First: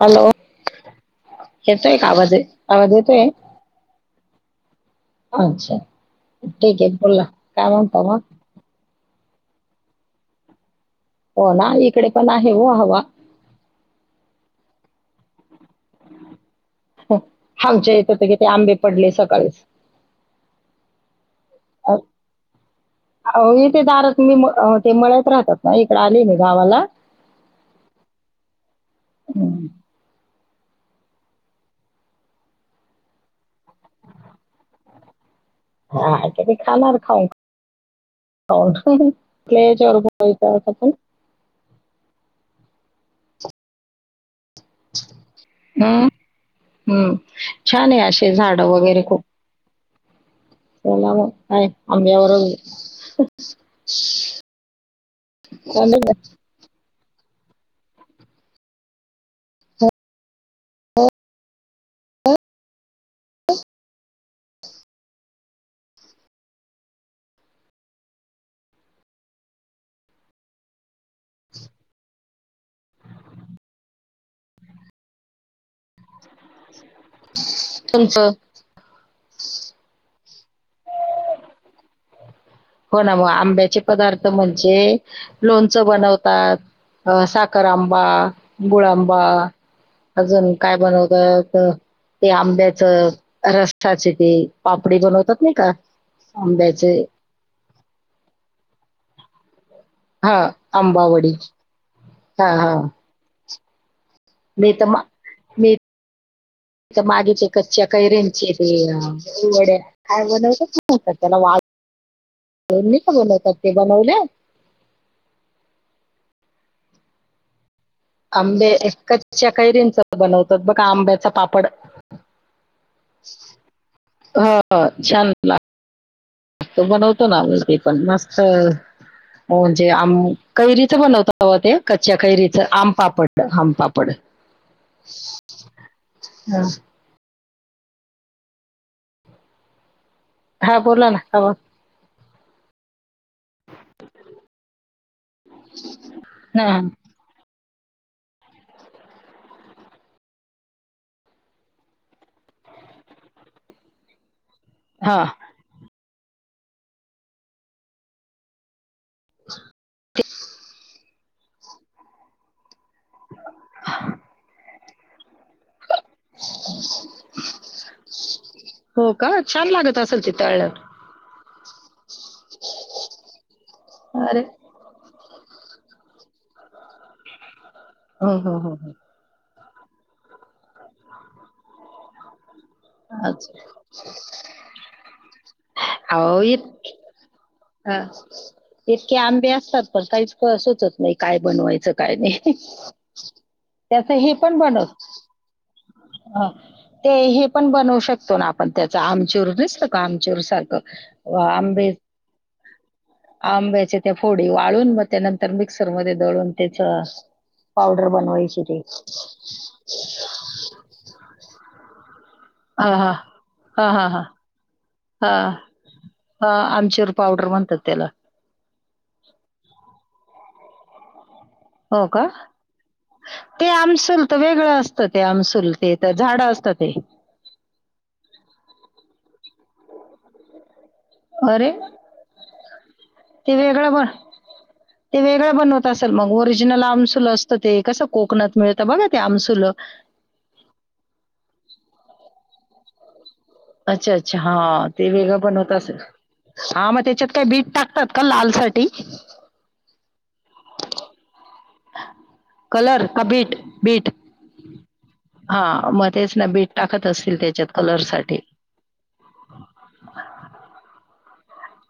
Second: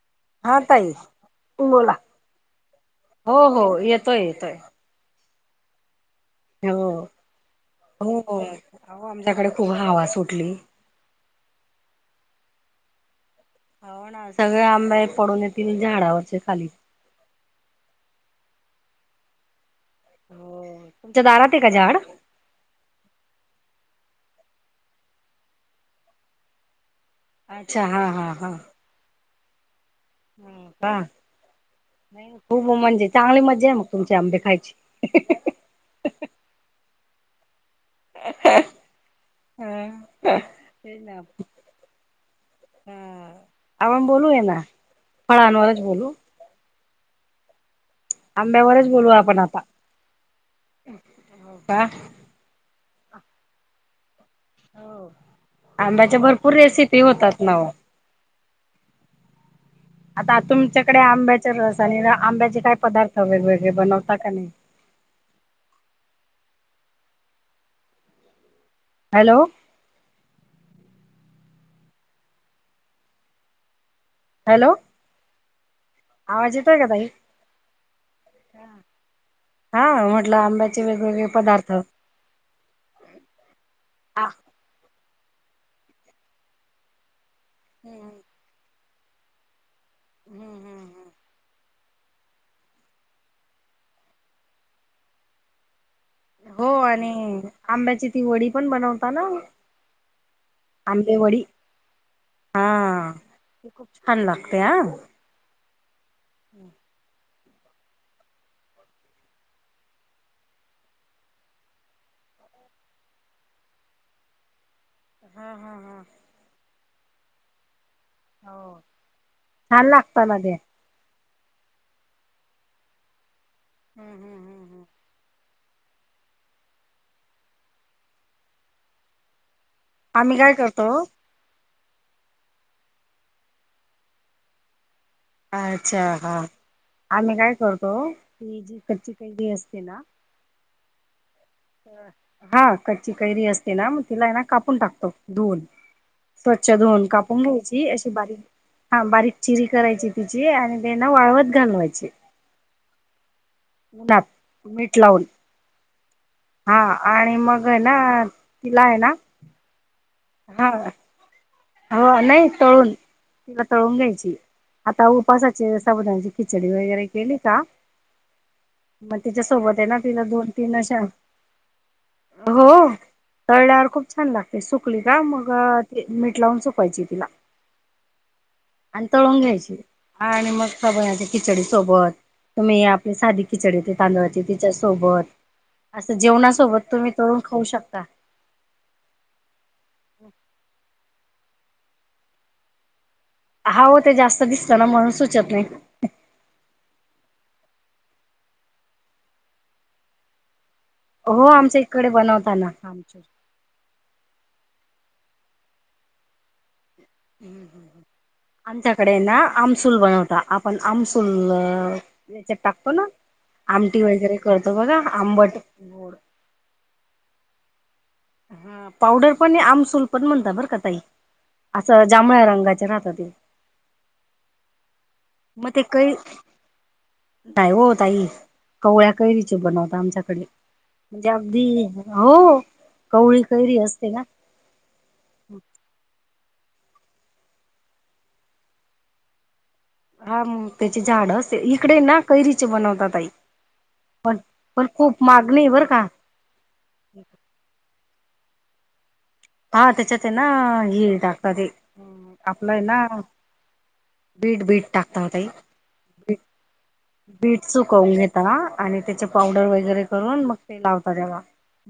Hello हा ताई बोला. येतोय का आवाजे, आवाज येतोय? तय आच्छा! ठीक ये बोला, काय म्हणता मग? च्याकडे खूप हवा सुटली. हो ना, इकडे पण आहे ओ हवा हो ना, सगळे आंबे पडून येतील झाडावरचे खाली ह्, हो आमच्या इथे त किती आंबे पडले सकाळीच हो, तुमच्या दारात ये का झाड? ते दारात तम् मी म मळ्यात राहतात ना इकडे आली इकड गावाला. अच्छा हा हा हा.. हम ह का नाही खूप म्हणजे चांगली मजा आहे मग तुमचे आंबे खायची हं हंं हा [unintelligible] खाणार हा [inaudible] ह [unintelligible] आता आपण ते ना हा आपण बोलवूया ना. फळांनवरच हम्म, बोलू हम्म [inaudible] छान आहे असे झाड आंब्यावरच वगैरे बोलू खूप आपण आता. त्याला हो काय का? आंब्यावर [inaudible] हो आंब्याच्या भरपूर रेसिपी ते होतात ना ओ आता तुमच्याकडे आंब्याच्या रस आणि आंब्याचे काय? पदार्थ वेगवेगळे बनवता का? नाही हॅलो! ! [unintelligible] हॅलो! आवाज येतोय का? ताई तुमचं हा म्हटलं आंब्याचे वेगवेगळे पदार्थ. हो ना मग आंब्याचे पदार्थ म्हणजे.. लोणच बनवतात सा साखरांबा गुळांबा... अजून काय बनवताय असं? ते आंब्याचं रसाचे ते पापडी बनवतात नाही का? हो आंब्याचे आणि आंब्याची ती वडी पण बनवता ना, हा आंबे आंबावडी वडी हा.. हा.. ब [inaudible] छान लागतेय [unintelligible] मागेचे कच्च्या कैरयांची [unintelligible] वडया काय बनवताततात त्याला [unintelligible] का बनवतात ते बनवले. हंम हंम हंम आंबे कच्या छान कैरींच लागत ना ते बनवतात बघा आंब्याचा पाप पड हम्म [inaudible] हम्म हम्म हम्म. ह छान ला तो बनवतो ना मी ते पण मस्त म्हणजे आम आम्ही काय करतो कैरीच बनवता हव ते कच्च्या कैरीच आम पापड आमपापड अच्छा हा आम् काय करतो, की जी कच्ची कैरी असते ना हा बोला ना हवा हा क कैरी असते ना मग तिला ना कापून टाकतो धुून स्वच्छ हा धुून कापून घ्यायची, अशी बारीक हा बारीक चिरी करायची तिची आणि ते ना वाळवत घालवायची उन्हात. मीठ हा लावून. हा आणि मग आहे ना तिला आहे ना हा हो नाही तळून तिला तळून घ्यायची आता उठ ऊपासाची साबुद्यांनाची खिचडी वगैरे केली का हो मग का तिच्या छान सोबत आहे ना लागत तिला असेल ते दोन तीन तळल्यावर अशा हो तळल्यावर खूप छान अरे लागते सुकली का मग ह लावूनचोपायजे तिला हो हो हो हो आणि तळून घ्यायची. आणि मग साबुदाण्याच्या खिचडी सोबत तुम्ही आपली साधी अच्छा किचडी ते तांदळाची तिच्यासोबत असं अहो इत जेवणासोबत तुम्ही तळून खाऊ हा. शकता. इतके आंबे असतात पण काहीच सुचत नाही नाही काय बनवायचं काय नाही. हा हो त्याचं ते हे जास्त पण दिसत बनव ना म्हणून सुचत नाही. हा. ते हे पण बनवू शकतो ना आपण त्याच आमचूर नसत आमचूर सारखं हो आमच्या आंबे इकडे बनवताना आमचूर आंब्याच्या त्या फोडी वाळून मग त्यानंतर मिक्सर मध्ये दळून ते ती आमच्याकडे ना आमसूल बनवता आपण आमसूल याच्या हा टाकतो ना हा हा आमटी हा हा वगैरे करतो बघा हा आंबट गोड ह आमचूर पावडर म्हणत्यात तेला [unintelligible] हा पावडर पण आमसूल पण म्हणता बरं का ताई. हो असं का जांभळ्या रंगाचे राहतात ते आमसूल तर वेगळं असतात, ते मग आमसुल ते तर काही झाड असत ते नाही हो ताई कवळ्या कैरीची बनवता आमच्याकडे म्हणजे अरे अगदी हो कवळी ते कैरी वेगळं असते ना बनते वेगळ बनवत असेल मग ओरिजनल ओरिजनल आमसूल असतं ते कसं कोकणात मिळतं बघा ते आमसुल हा मग त्याचे झाड असेल इकडे ना कैरीचे बनवतात ताई अच्छा अच्छा हा पण ते खूप वेगळं मागणी बनवत बरं असेल का हा मग त्याच्यात काय बीट टाकतात. का लाल साठी हा त्याच्यात आहे ना हे टाकतात ते आपलं ना कलर का बीट बीट बीट बीट टाकता होता हां, मग तेच ताई ना बीट टाकत असतील बीट त्याच्यात सुकवून कलरसाठी. घेता आणि त्याचे पावडर वगैरे करून मग ते लावतात. कर मग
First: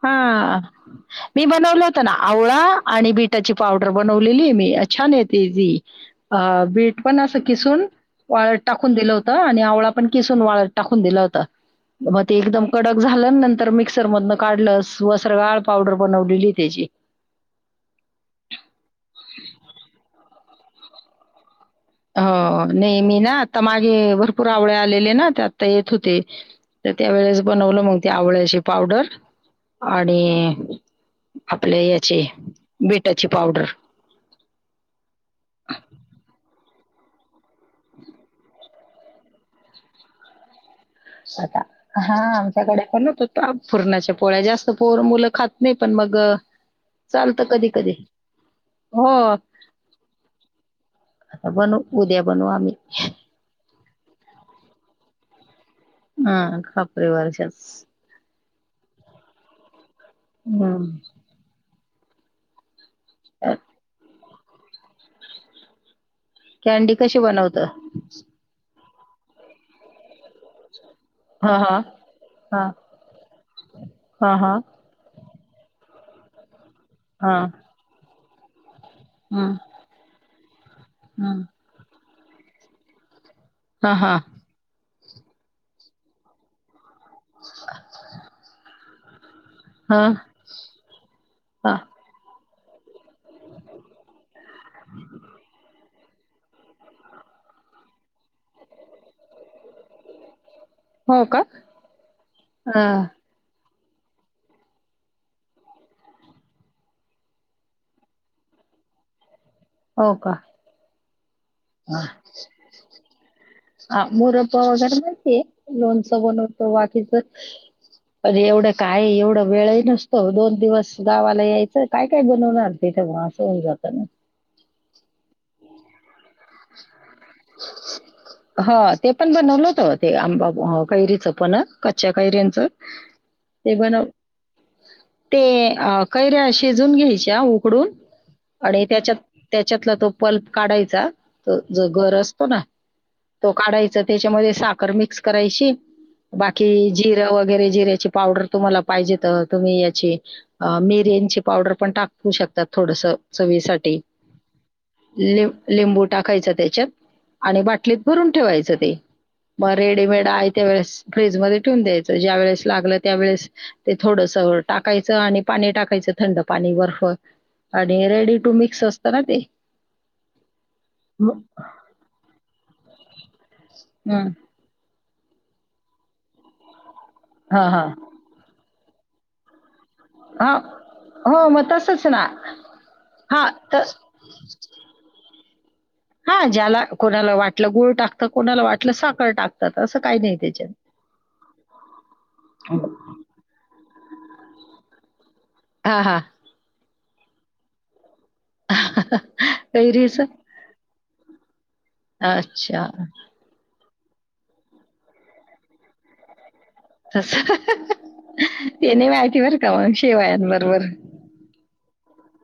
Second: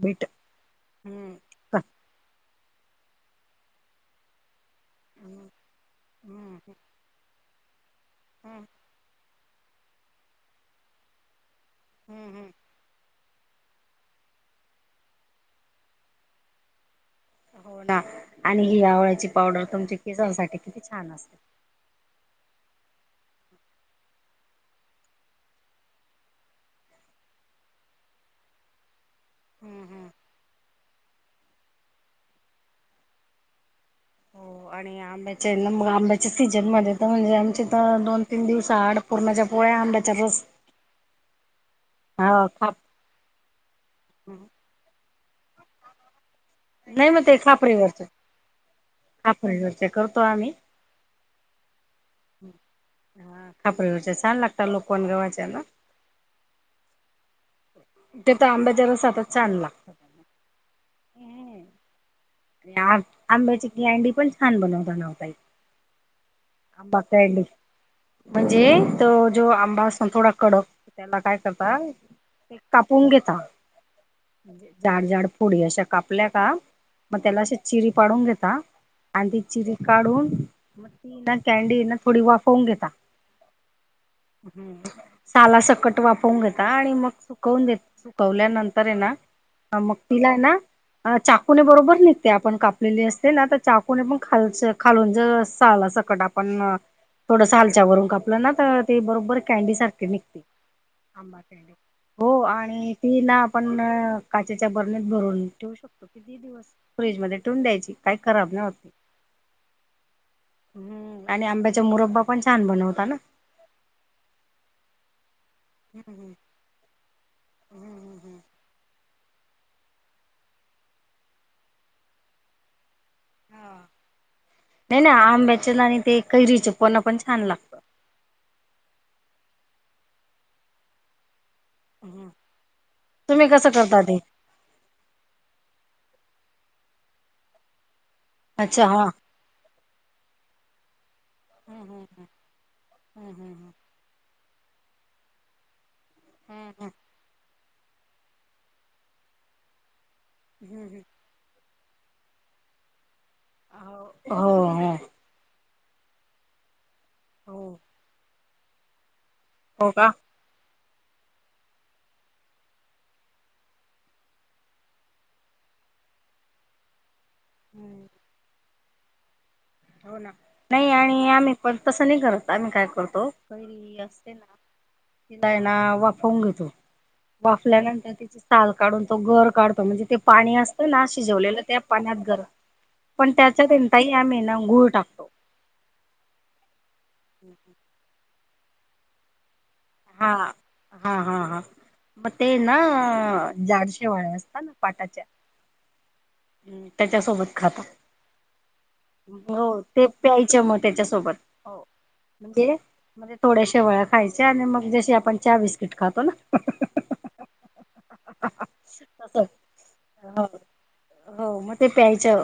हा मी बनवलं होत ना आवळा आणि बीटाची पावडर बनवलेली आहे मी छान येत ती अ हम्म बीट पण अस किसून वाळत हम्म टाकून दिलं होत. आणि आवळा पण किसून वाळून टाकून दिला होता. मग ते हम्म एकदम कडक झाल. झाल नंतर मिक्सर मधून काढल वस्त्रगाळ पावडर बनवलेली त्याची हो ना आणि हि आवळ्याची पावडर तुमच्या केसांसाठी किती छान असते. हो नाही मी ना आता मागे भरपूर आवळे आलेले ना ते आता येत होते तर त्यावेेळेस बनवलं मग ते आवळ्याची पावडर हम्म हम्म आणि आपल्या याची बीटाची पावडर. हो आणि आ म्हणजे आमचे तर दोन तीन दिवस आड पूरणाच्या पोळ्या आंब्याच्या रस आता हा आमच्याकडे पण होत. अ पुरणाच्या पोळ्या जास्त पोर मुलं खात नाही पण मग नाही मग ते चालत कधी कधी खापरीवरचे हो खापरीवरचे करतो आम्ही आता बनू उद्या बनू आम्ही हा छान लागतात लोकवाण गव्हाचा ना हा खापरे वार त्या तर आंबाच्या रसात च छान हम्म लागतना या आंबे चिकली अंडी पण [unintelligible] छान बनवता ना ताई. कॅंडी आंबा कशी कँडी बनवता. म्हणजे तो जो आंबा असतो ना थोडा कडक. त्याला काय हा करता हा ते हा कापून घेता हा हा झाडजाड फोडी अशा. कापल्या का. मग हा त्यला अशी चिरी पाडून घेत. का. आधी हम्म चिरी काढून मग ती ना हम्म कॅंडी ना. थोडी वाफवून घेता. हा हा हम्म. साला सकट वापवून घेता आणि मग. सुकवून देत सुकवल्यानंन. खरे ना. हा मग तिलाय ना आ चाकुने हा बरोबर. ते आपण कापलेली अस. ते ना आता चाकून पण खालच खालून जल अस. कडा आपण थोडस हालच्या वरून कापलं ना तर ते बरोबर कॅंडी सारखे निघते. हो का आंबाेटे हो हा आणि तीला आपण. पण काचेच्या बरणीत भरून ठेवू शकतो किती दिवस. फ्रीज मध्ये ठेऊन द्यायची काही खराब नाही होत. हो का. आणि आंब्याचा मुरब्बा पण छान बनवता ना अ मुरब्बा वगैरे माहितीय. लोणचं बनवतो बाकीच. अरे एवढ काय एवढं वेळही नसतो दोन दिवस गावाला यायचं काय काय बनवणार. ते तर असं होऊन जातं ना [unintelligible] नाही नाही आंब्याच्या आणि ते. कैरीचे पण पण छान लागतं हा ते पण बनवलं होत आंबा कैरीचं. फणस कच्च्या कैऱ्यांचं तुम्ही कसं ते करता बनव ते ते. कैऱ्या शिजून घ्यायच्या उकडून. आणि अच्छा हा त्याच्यात त्याच्यातला तो पल्प काढायचा. च्या. जो हो गर असतो ना तो काढायचा त्यच्यामध्ये. साखर मिक्स करायची. बाकी जिरा वग जिऱ्याची पावडर तुम्हाला पाहिजेत, तुम्ही याची- मिरेनची पावडर, पण टाकू शकतात थोडसं चवीसाठी. हो लिंबू, टाकायचं त्याच्यात- आणि बाटलीत भरून ठेवायच. [unintelligible] मग हो रेडीमेड आयत्या वेळेस फ्रीजमध्ये ठेऊून द्यायचं. ज्यावेेळेस लागलं त्यावेळेस ते थोडंस टाकायचं आणि पाणी टाकायचं थंड पाणी बर्फ आणि रेडी टू मिक्स अस असत ना ते. हो, ना. नाही आणि मग आम्ही पण तसं नाही करत, आम्ही का- करतो. कैरी हं. असते ना, कैरीला ना वाफवून घेेतो. हां, हां. वाफल्यानंतर तिची साल काढून तो गर काढ म्हणजे ते पाणी हां. असत ना, हो, शिजवलेलं मग त्या तसंच पाण्यात ना. गर पण त हां, त्याच्यात आहे तर ना ताई गुळ टाकतो. हा ज्याला, कोणाला वाटलं गुळ टाकतं. कोणाला वाटलं साख टाक हा, हा, हा, हा, म तेना जड शिवाळ्या असत ना पाटाच्या हा, हां, त्याच्यासोबत खाता- हो, ते कैरीचं? प्यायचं, मग त्याच्यासोबत हो, म्हणजे अच्छा. म्हणजे थोड्याश वेयात खायचे आणि मग जशी आपण चहा बिस्किट खातो ना- त [unintelligible] ते नाही माहिती तसं बर का? मग शेवायां बरोबर. प्यायच्या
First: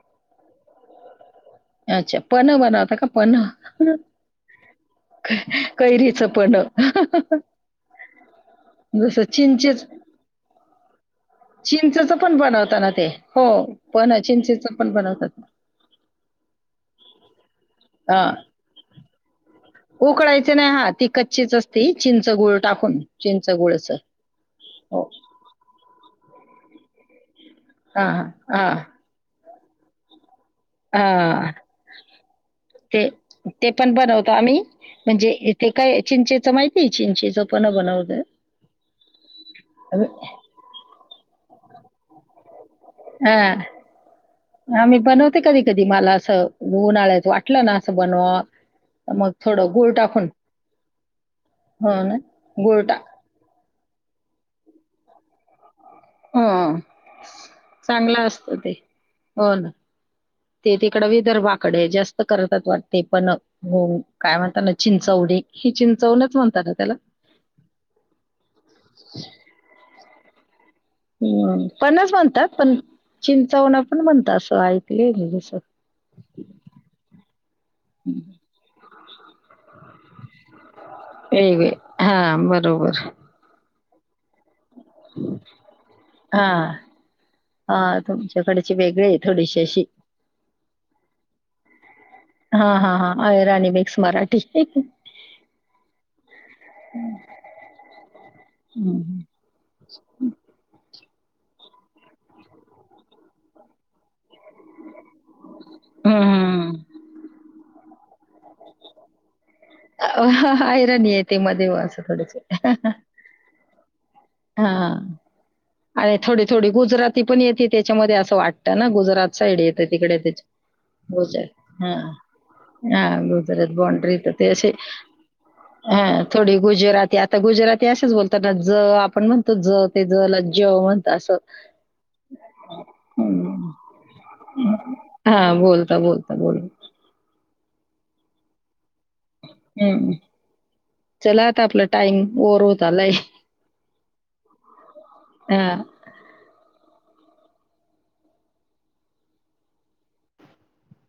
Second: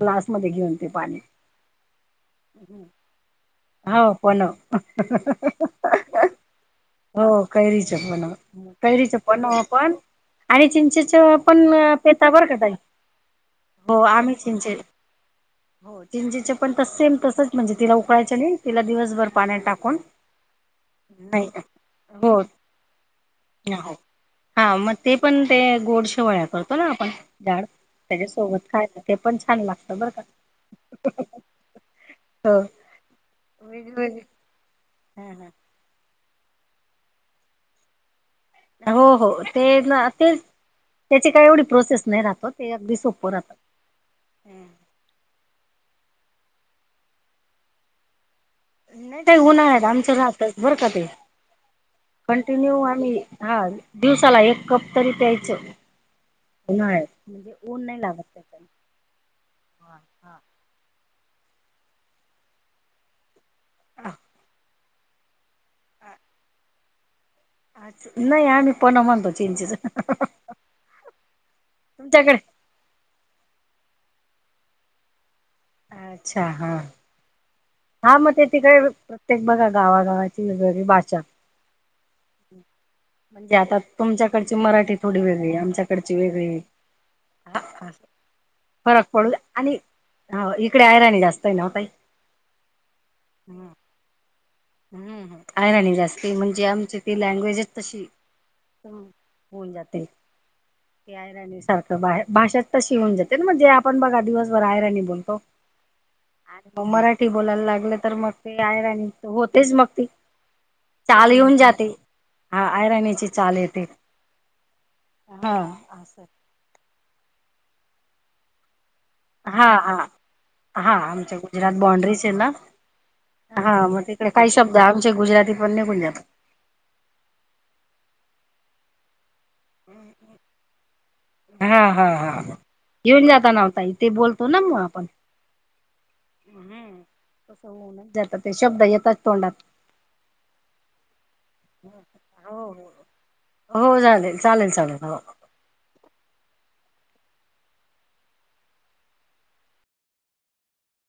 ग्लासमध्येध्ये घेऊन ते पाणी. अच्छा पन्ह बनवता का पन्ह हो पण कैरीच पन्ह हो कैरीच पण कैरीच जस पण चिंचेच पण आणि चिंचेच च पण चिंचेचं पिता पण बर का ताई बनवता ना ते? हो. हो पन्ह आम्ही चिंचें चिंचेचं पण बनवतात. हो चिंचेंचे पण सेम तस म्हणजे तिला उकळायंच आणि तिला दिवसभर पाण्यात टाकून उकळायचे नाही हा ती नाही कच्चीच असते. चिंच हो गुळ टाकून चिंच गुळच हा मग हो. ते पण ते गोड शेवळ्या करत हा ना आपण झाड हां, त्याच्या हां. सोबत खायल ते पण छान लागतं बरं का. ह हो ते ते पण वेगवेगळे बनवतो आम्ही म्हणजे हा हा इथे काय चिंचें माहित नाही चिंचेंच पन्ह बनवत. हो हो ते ना तेज ते ते काही एवढी प्रोसेस नाही राहत ओ हा हा मी बनवते कधी कधी कीं मला असं उन्हाळ्यात वाटलं ना असं बनवावा नाही ताई उन्हाळ्यात आमचं राहतच बर का ते हो ना. कंटिन्यू गूळ टा आम्ही दिवसाला एक कप तरी प्यायचं. हो उन्हाळ्यात म्हणजे ऊन नाही लागत चांगलं असत त्याच्याने ते हो ना ते तिकड वि दर्भाकडे जास्त करतात वाटते पन्ह. हो काय म्हणता लय चिंचवडी. ही चिंचवणच म्हणता ना त्याला अच् नाही आम्ही पन्ह म्हणतो चिंचेच. हम्म पन्हच तुमच्याकडे म्हणतात पण चिंचावण पण म्हणता असं ऐकलय मी अच्छा हा हा मग ते तिक प्रत्येक बघा गावागावात एवे हा बरोबर तुमच्याकडे ती मराठी थोडी वेगळी आमच्याकडची हा वेगळी हा तुमच्याकडची वेगळी फरक आहे पडू थोडीशी आणि अशी इकडे आहेयराणी जास्त आहे ना ओ ताई. हा हा [unintelligible] मिक्स मराठी [unintelligible] ते म्हणजे आमची ती लँग्वेजच तशी हम्म होऊन जाते. [unintelligible] सारखं बा भाषाच त श होन जाते ना म्हणजे आपण बघा दिवसभर आहेयराणी बोल आणि हम्म मग मराठी बोलायला लागलं. तर मग ते आहे आणि हो. तेच मग त अ, अहिराणी चाल येते येऊन मध्ये जाते असं थोडीशी हा आयराणीची चाल येते. हा. हा अर थोडी थोडी गुजराती पण ये त्याच्यामध्ये असं वाटतं ना गुजात साड हा येत हा तिकडे हा आमच्या गुजरात ह बाॉंड्रीज आहे ना हा गुजरात हा मग बांड्री तिकडे काही ते शब्द आमचे गुजराती पण निघून जातात थोडी गुजराती आता गुजरातीच ब आपण म्हण तुझ तेज हा हा हा घेऊन जाता हं. नव्हता इथे बोलतो ना मग आपण बोल. ता बोलता बोल हो जात ते शब्द येत हम्म चला आता, आपला टाईम ओव्हर हो होत आलाय हो हो चालेल चालेल चालेल हो हा.